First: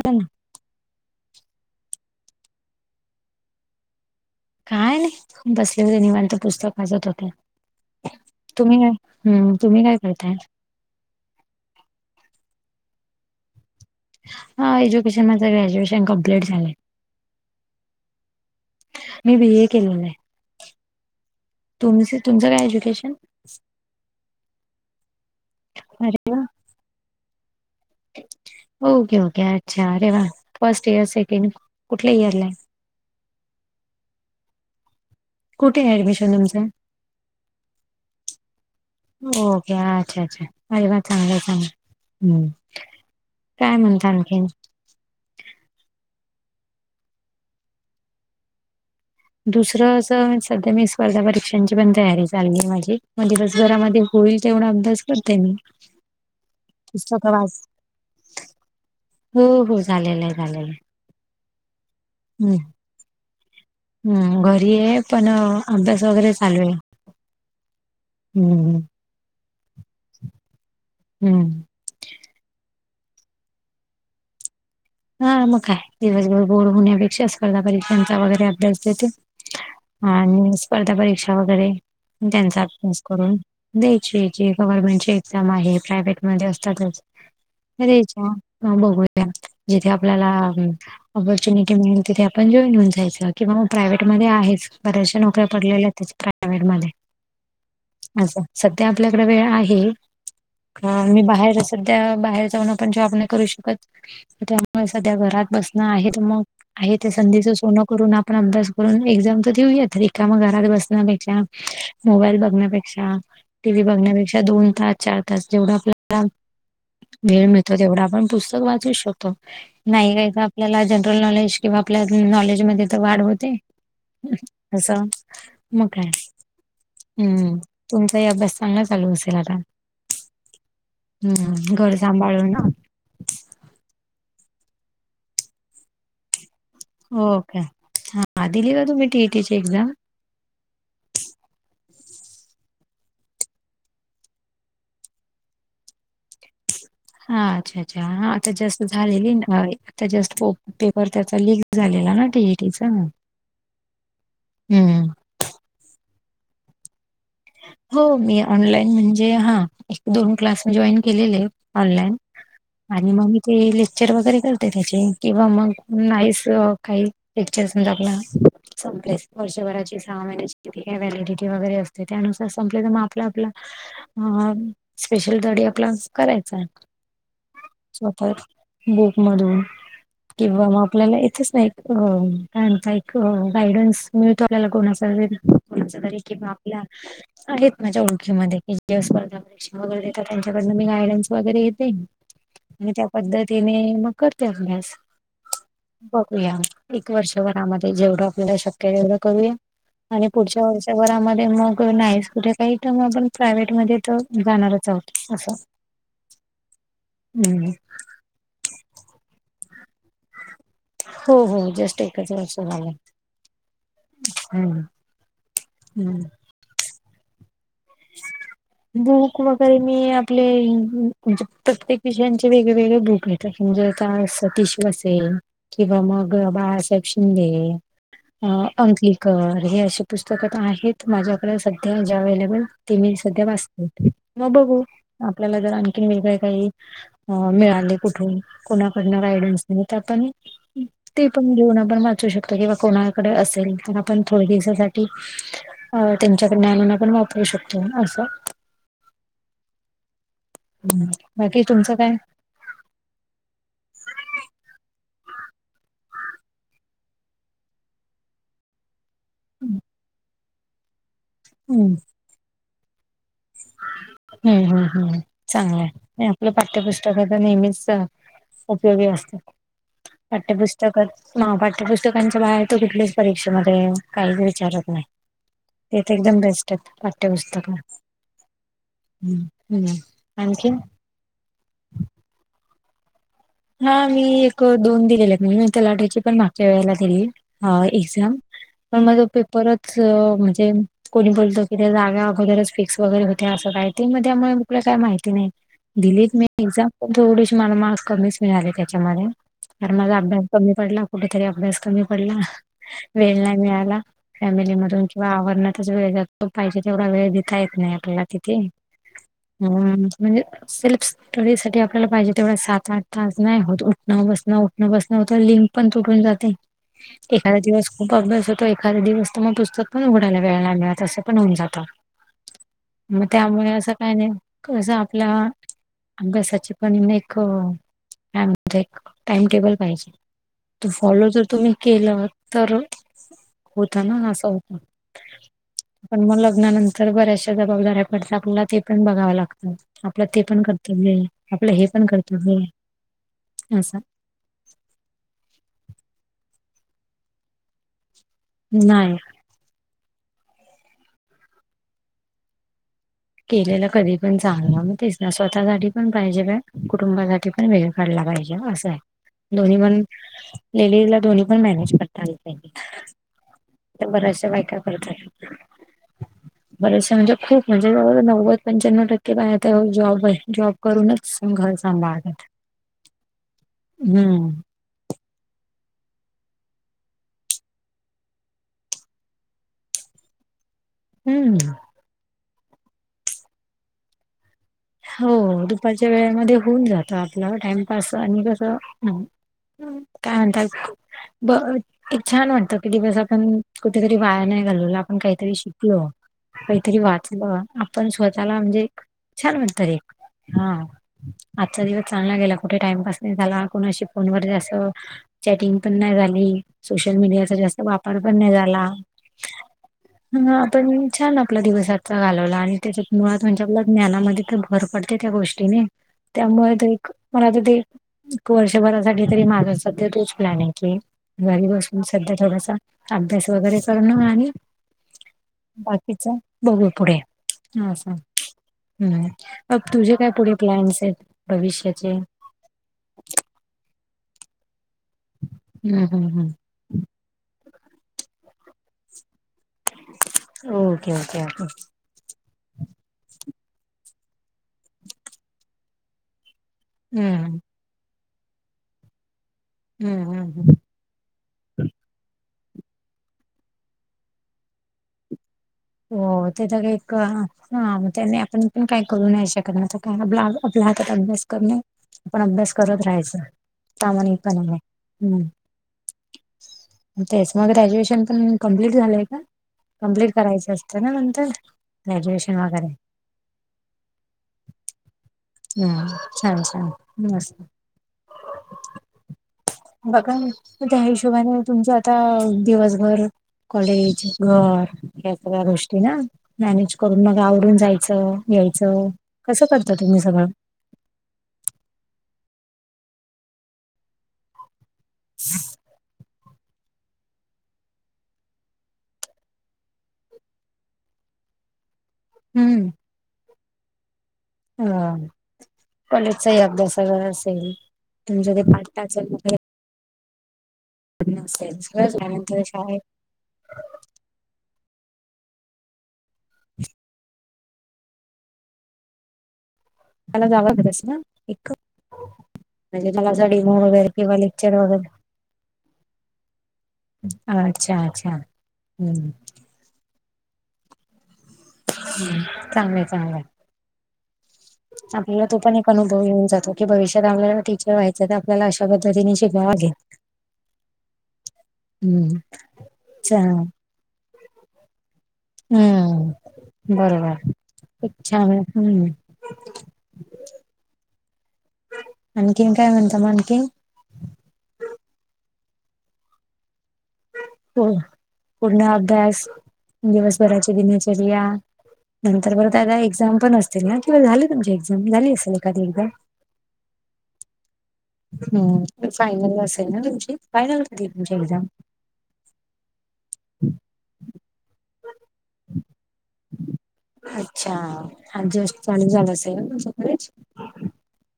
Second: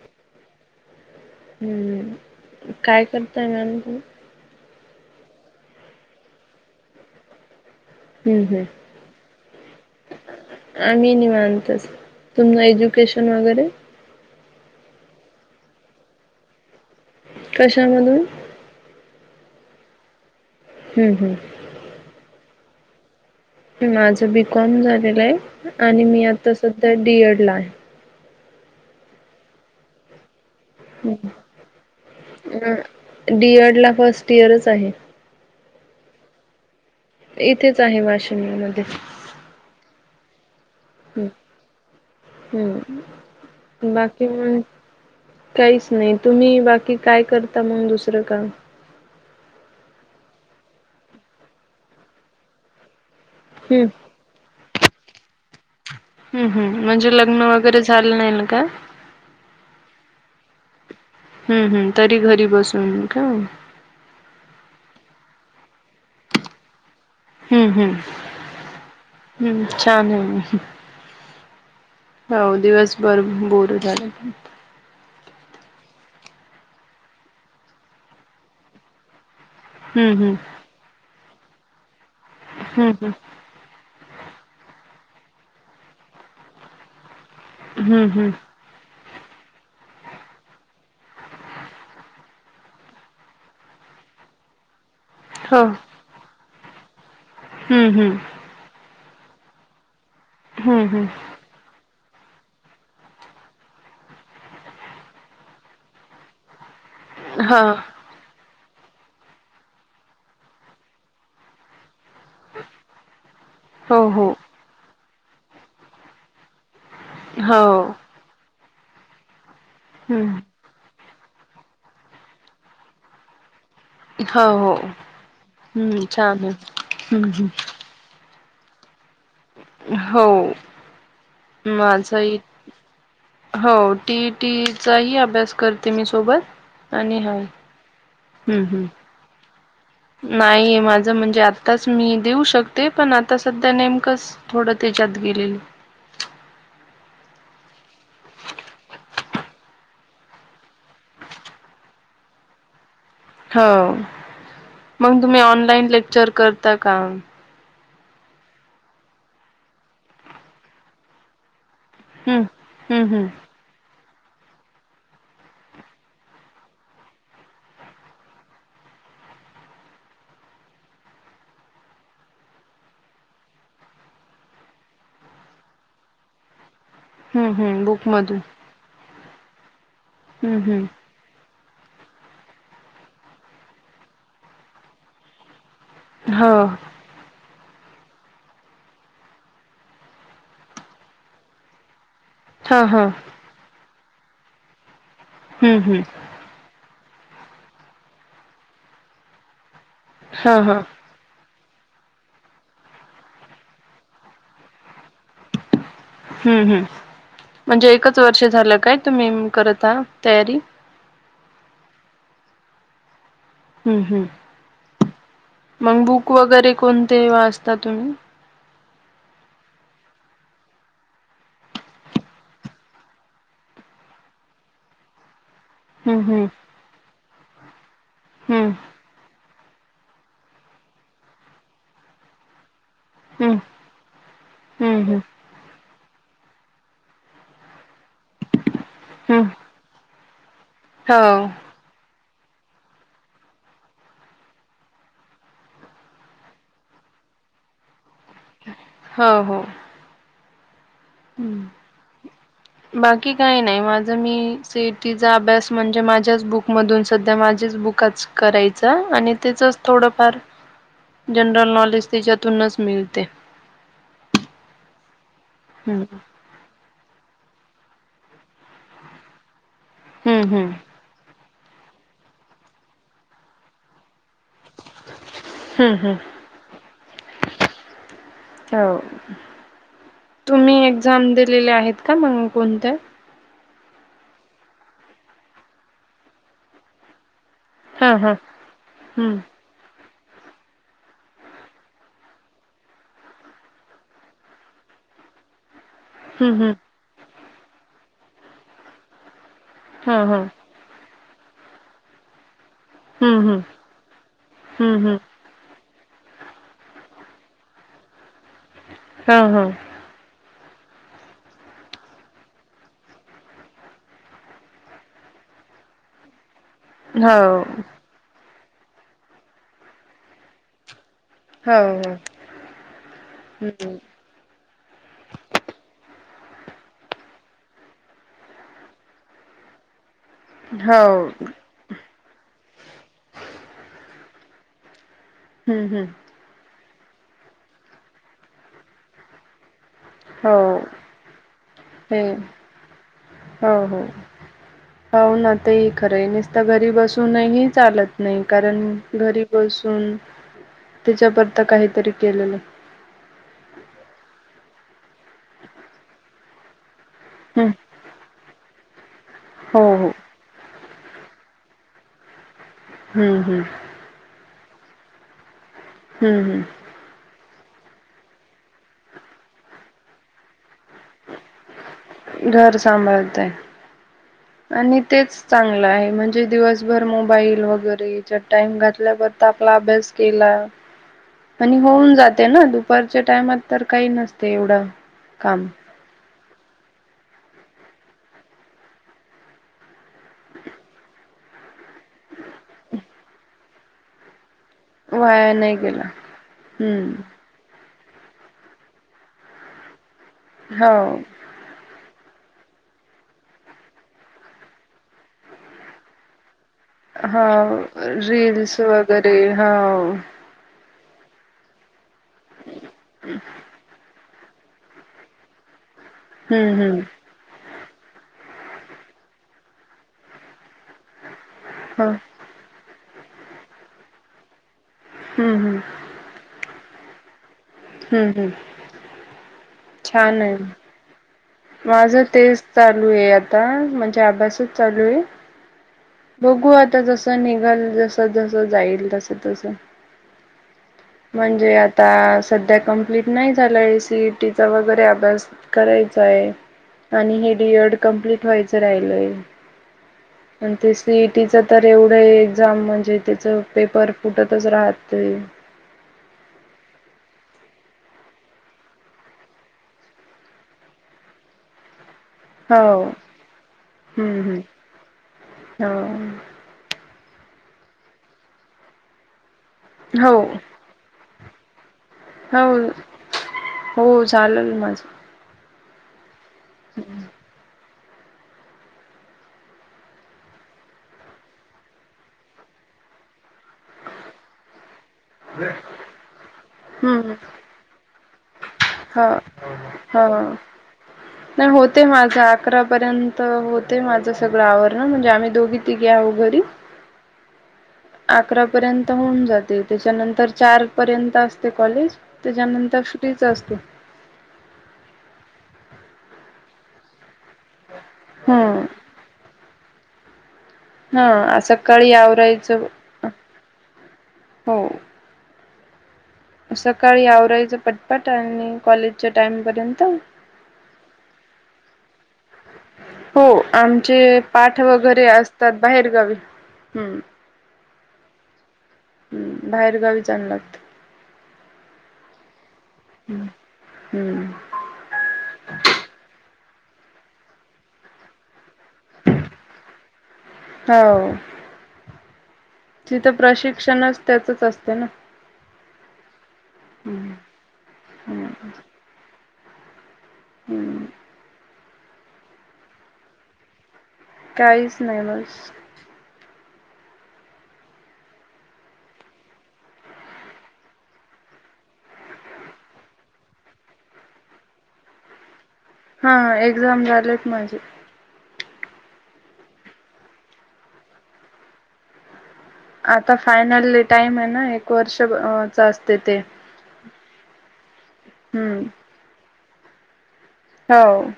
ह [unintelligible] हम्म, काय करताय मॅम तूम्ही. काय नाही बसले होते निवांत. पुस्तक वाचत होते. हम्म तुम्ही? हम्म हम्म. तुम्ही काय करताय? आम्ही नीवांतच. तुम एज्युकेशन वगैरे. हा. एज्युकेशन माझं. ग्रॅज्युएशन कम्प्लीट झालंय. कशामधून. मी बी ए केलेलं हे. हंम्म हम्म. तुमच तुमचं काय एज्युकेशन? माझं बीकॉम झालेलं आहे आणि मी अरे वा आता सध्या डीएड ला आहे. ओके ओके अच्छा अरे वा. फर्स्ट इयर सेकंड कुठल्या इयरला आहे ग डीएड ला फर्स्ट इयरच आहे. कुठे हे ऍडमिशन तुमचं? इथेच आहे वाशिम मधे. ओके अच्छा अच्छा. अरे वा हम्म चांगलं चांग हम्म हम्म. काय म्हणता बाकी आणखीण. मग काहीच नाही तुम्ही बाकी काय करता मंग दुसरं काम. दुसरं अस सध्या मी स्पर्धा परीक्षांची पण तयारी चालु हे माझी म्हणजे बस हम्म घरामध्ये. होईल तेवढा आभ्यास करते मी. हम्म हम्म म्हणजे पुस्तकं लग्न वाच वगैरे झालं नाही ना का [unintelligible] हो हो झालेलं हे झालेलं हे. हम्म हम्म तरी घरी बसून. [unintelligible] का हम्म घरी आहे पण अभ्यास वगैरे चालू आहे. हम्म हम्म हम्म, हम्म छान आहे. हम्म. हो दिवसभर बोर झालं पण [unintelligible] हा मग काय दिवसभर बोर होण्यापेक्षा स्पर्धा परीक्षांचा वगैरे अभ्यास देते. हा हम्म हम्म आणि स्पर्धा परीक्षा वगैरे त्यांचा अभ्यास हम्म करून. द्यायची याची ची गव्हर्नमेंटची एक्झाम आहे प्रायव्हेटमध्ये असतातच हम्म हम्म द्यायच्या. हम्म [unintelligible] ह बघूया जिथे आपल्याला. ऑपॉर्च्युनिटी मिळेल तिथे आपण जॉईन हुन जायचं किंवा म प्रायववेटध्ये आहे च बऱचश्या नोक ऱ्या हो पडलेल्या त्याच प्रायवट मधे हम्म हम्म अस सध्या आपल्याकडे वेळ आहे. हम्म हा मी हम्म बाहेर सध्या बाहेर जाऊन आपण जॉब नाही करू शकत. त्यामुळे सध्या घरात बसणं आहेत मग आहे ते संधीचं हा सोनं करून आप पण अभ्यास करून एक्झाम तर देऊशत [unintelligible] ठेऊयाेत रिकाम घरात बसण्यापेक्षा मोबाईल बघण्यापेक्षा. टी व्ही हो हो बघण्यापेक्षा दोन तास चार तास जेवढा आपल्या. वेळ हो मिळतो तेवढा आपण पुस्तक वाचू शकतो नाही काही हम्म का आप [unintelligible] आपल्याला जनरल नॉलेज किंवा आपल्या नॉलेजमध्ये त वाढ होते. हो हो अस म हम्म काय छान आहे हम्म तुमचाही अभ्यास चांगला चालू असेल आता हो हम्म घर माझाही सांभाळून ना. हो टी ई टी ई चाही अभ्यास करते मी सोबत. आणि हा ओके हा हम्म दिली का तुम्ही हम्म टीईटीची एक्झाम? नाही माझं म्हणजे आताच मी देऊ शकते पण आता सध्या नेमकंच. थोडं त्याच्यात गेलेलं. हा अच्छा अच्छा हा आता जास्त झालेली ना, अय आता जास [unintelligible] पेपर त्याचा लीक झालेला ना, टीईटीचा ना. हो मं ग तुम्ही ऑनलाईन लेक्चर करता का? हो मी ऑनलाईन म्हणजे हा एक [unintelligible] दोन क्लास मीजॉईन केलेले हे. ऑनलाईन हं. हं, आणि म हं. मी ते येले. चेर वगैरे करते त्याचे किंवा मग नाहीस काही लेक्चर [unintelligible] म्हणजा आपला. संपले स वर्षभराची सहा महिन्याची किती काय व्हॅलिडिटी वगैरे असते. ते त्यानुसार संपले त मग आपला आपला. अ स्पेशल धडे आपला करायचा आहे. हं, हं. बुकमधून. स्वतच बुक मधून हं, किंवा म हं. आपल्याला इथच नाही. हो त्यांचा एक गायडन्स मिळतो आपल्याला कोणाचारी [unintelligible] कोणातरी कि हो. बा आहेत माझ्या ओळखीमध्ये एक दिवस बघा. तशी वगैरे त्यांच्याकडन मी गायडनस वगैरे येते. हां, आणि त्या हां. पद्धतीने मग करते अभ्यास. हम्म हम्म. या एक वर्षभरामध्ये जेवढं आपल्याला शक्य तेवढं करूया आणि हां, पुढच्या हां. वर्षात. वरामध्ये मग नाही कुठे काही तर मग आपण प्रायव्हेट मध्ये तर जाणारच आहोत. असं हम्म हम्म हम्म. म्हणजे एकच. च वर्ष झालं काय तुम्ही करत तयारी. हो हो जास्ट एकच वर्ष झालं. हम्म हम्म मग हम्म बुक वगैरे कोणते वाचता तुम्ही. [inaudible] बुक वगैरे मी आपले म्हणजे प्रत्येक विषयांचे वेगळेवेेगळे बुक आहेत. तसे म्हजे आता सतीश बसेल. किंवा हं, मग हं. बाळासाहेब शिंदे अ हं. अंकली. कर हे अशी पुस्तकं तर आहेत माझ्याकडे सध्या जे अवे्हेलेबल ते मी सध्या हं. वाचते. [unintelligible] मग बघू हं, हं. आपल्याला जर आणखीन वेगळे काही अ मिळाले कुठून. कुणाकडन हं. गायडन्स नाही तर पण ते हो. पण लिहन आपण वा असू शकतं किंवा कोणाकडे असेल तर आपण थोडे दिवसासाठी. अ त्यांच्याकडे आणून न पण वापरू शकतो असं. हो हो. हं. बाकी तुमचं काय. बाकी काही नाही माझा मी सेटीचा अभ्यास म्हणजे माझ्याच बुकमधून सध्या माझीच बुक. कच करायच. च आणि त्याचच हम्म थोडफार जनरल नॉलेज त्याच्यातूनच मिळते. हम्म हम्म हम्म हम्म चांगलं. आप पाठ्यपुस्तकचा नेहमीच उपयोगी असत हम्म हम्म पाठ्यपुस्तकात. म पाठ्यपुस्तकांचा बाहेर तो कुठल्याच परीक्षेमध्ये काहीरीच. विचारत नाही हम्म ते तर हम्म एकदम बेस्ट पाठ्यपुस्तक. हो हम्म आणखीन तुम्ही एक्झाम दिलेले आहेत का मग कोणते्या. हा मी एक दोन दिलेले आहेत म्हणजे मी त्या लाट्याची पण मागच्या वेळेला दिली. हा एक्झाम पण माझा हम्म पेपर बरच म्हणजे. कोणी बोलतो कि त्या जाग्या अगोदरच फिक्स वगैरे होते असं काही ते मग त्यामुळे कुठल्या काही माहिती नाही. दिलीत मी हम्म हम्म एक्झाम पण थोडेसे मला मार्क्स कमीच मिळाले त्याच्यामध्ये कारन माझा हा हा अभ्यास कमी. पडला कुठेतरी अभ्यास क पडला वेळ हम्म नाही हम्म मिळाला फमिलीमधून हम्म हम्म किंवा आवरण्यात. त वेळ जातो पाहिजे तेवढा वेळ देता येत नाही आपल्याला तिथे हा हा हम्म. म्हणजे सेल्फ स्टोरी साठी आपल्याला पाहिजे तेवढ्या सात आठ. तास नाही होत उठणं बसणं उठणं बसणं हो तर लिंक पण तुटून जाते हो एखादा दिवस. खूप अभ्यास होतो एखाद दिवस तर मग पुस्तक पण उघडाला वेळला मिळत असं. पण होऊन जात हो हो मग त्यामुळे असं हम्म काय नाही. कसं आपल्या अभ्यासाची पण एक. हण एक टाइम टेबल पाहिजे तो हो फॉलो तर तुम्ही. केलं तर होत ना असं. हम्म हम्म पण मग लग्नानंतर बऱ्याचशा जबाबदाऱ्या पडतात आपला ते पण बघावं लागतं. आपलं ते हो पण करतव्य आपलं हे पण करतव्य. हो हो. हो ना ते खरं आहे नसत घरी बसूनही चालत नाही कारण नाही घरी. बसून त्याच्यापता काहीतरी केलेलं. केलेलं कधी पण चागलं मग तेच ना स्वतःसाठी पण पाहिजे कुटुंबासाठी पण हं वेगळ. काढला पाहिजे अस दोन्ही हो पण हो लेडीज ला दोन्ही पण मॅनेज कर ता आलं हं हं पाहिजे बरश बायका करतात हम्म हम्. बरेचसे म्हणजे खूप म्हणजे जवळ नव्वद पंच्याण्णव टक्के पायता जॉब आहे जॉब करूनच. श घर सभळत घर सांभाळताय हम्म. आणि तेच चांगलं आहे म्हणजे दिवसभर मोबाईल वगैरे याच्या टाइम घातल्यावर तर आपला अभ्यास केला. हम्म आणि होऊन जाते ना दुपारच्या टायमात तर काही नसते एवढं. हो काम दुपारच्या वेळेमध्ये होऊन जात आपलं टाइमपास आणि कसं? ह् काय म्हणतात ब एक छान म्हणतं की दिवस आपण कुठेतरी वया नाही. ा आपण वाया काहीतरी नाही शिकल गेला काहीतरी हम्म वाचल आपण स्वतःला म्हणजे छान म्हणंत एक हा. हो आजचा दिवस चांगला गेला कुठे टाइमपास नाही झाला कुणा अशी फोनवर जासं. चॅटिंग पण नाही झाली. सोशल मीडियाचा हो जास्त वापर पण नाही रील्स झाला वगैरे हो ह आपण छान आपला दिवस आचा घालवला आणि त्याच्यात मुळात म्हणजे आपल्या ज्ञानामध्ये तिथ भर पडते त्या गोष्टीने त्यामुळे हम्म तो हम्म एक मला आता ते वर्षभरासाठी तरी माझा सध्या तोच प्लॅन आहे की घरी बसून हा सध्या थोडासा अभ्यास वगैरे करणं आणि हम्म हम्. तच बघू पुढे हा सां. हम्म हम्म हम् अग तुझे काय छान पुढे आहे. प्लायन्स आहेत भविष्याचे माझं तेच चालू आहे आता म्हणजे अभ्यासच चालू आहे हम्म हम्म हम्म बघू आता जस. त निघाल जस जस जाईल तस तस. Okay okay okay. आता सध्या कम्प्लीट नाही झालं ए सीट वगैरे अभ्यास करायचा आहे आणि हम्म हेडीड कंप्लीट व्हायचं राहिलंय हम्म हम्म हम्म. तेच सीईटीच तर एवढं एक्झाम म्हणजे त्याचं पेपर फुटतच राहत. हो तेचा का हाग त्यानी आपण पण काय करू शकत नाही काय ब्ला आपल्या हातात अभ्यास करणे. पण अभ्यास हो करत हम्म राहायचं तामानिकपणा आहे हम्म. हम्म तेच मग ग्रॅज्युएशन पण कंप्ललीट झालंय का कंप्लीट हो करायचं. न हो गुएश हो वरे. हो चालेल हम माझं. ले ले नमस्कार. [unintelligible] बघ त्या हिशोबाने तुमच्या आता दिवसभर कॉलेज घर या्या सगळ्या गोष्टी ना मॅनेज करून हम्म. मग आवडून जायचं. यायचं हो, कसं करता तुम्ही सगळं. हो. नाही होते माझं अकरा पर्यंत होते माझ सगळं आवरण म्हणजे आम्ही दोघी िक आव घरी अकरा पर्यंत होऊन जाते त्याच्यानंतर चार पर्यंत असते कॉलेज त्याच्यानंतर सुटीच असते. ह कॉलेजचाही अभ्यास असेल तुमच्या ते हम्म. पाठताल. हा असेल सगळं सकाळी झाल्यानंतर आवरायचं शाळेत हो. सकाळी आवराळीचां पटपाट आणि कॉलेजच्या टाइमपर्यंत हला जा आवागच ना एक म्हणजे मला हो असा डेमो वगैरे आमचे किंवा लेक्चर पाठ वगैरे असतात बाहेरगावी हम्म. अच्छा अच्छा हम्म. बाहेर गावी जा लागत. ह चांगले चां हम् हम्म. आपल्याला तो पण एक अनुभव येऊन जातो की भविष्यात आपल्याला टीचर व्हाय च आपल्याला अशा पद्धतीने शिकावा लागेल. हो. हम्म्, चा. त्यातच असते ना. हम्म, बरोबर, खूप छान हम्म. हम्म. आणखीन काय म्हणता म आणखीन? काहीच नाही बस हो, पूर्ण अभ्यास, दिवसभराची दिनचर्या. नंतर बरं [unintelligible] एक्झाम पण असतील ना किंवा झाले तुमची एक्झाम झाली असेल एखादी एक्झाम. हां एक्झाम झालेत माझे. हम फायनल असेल ना तुमची फायनल कधी तुमची एक्झाम. आता फायनल टाइम आहे ना एक वर्षच असते ते. अच्छा [unintelligible] दिवस हम्म. चालू झाल असेल ना तुमचं कॉलेज. हाव.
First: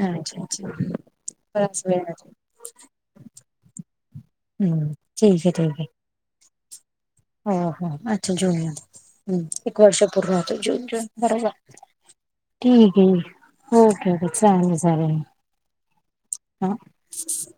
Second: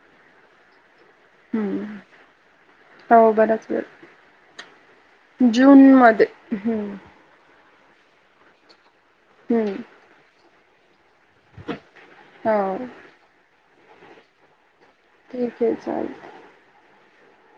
हा अच्छा -अच्छा बराच हम्म वेळ आहे अजून. हो बराच वेळ, हम्म ठीक जून मध्ये हम्. हा हा अच्छा जून मध्ये, हम हम्म. एक वर्ष पूर्व होतय जून -जून बरोबर. हो. ठीक ये, ओके ओके चालेल चालेल. ठीक आहे चाल [unintelligible]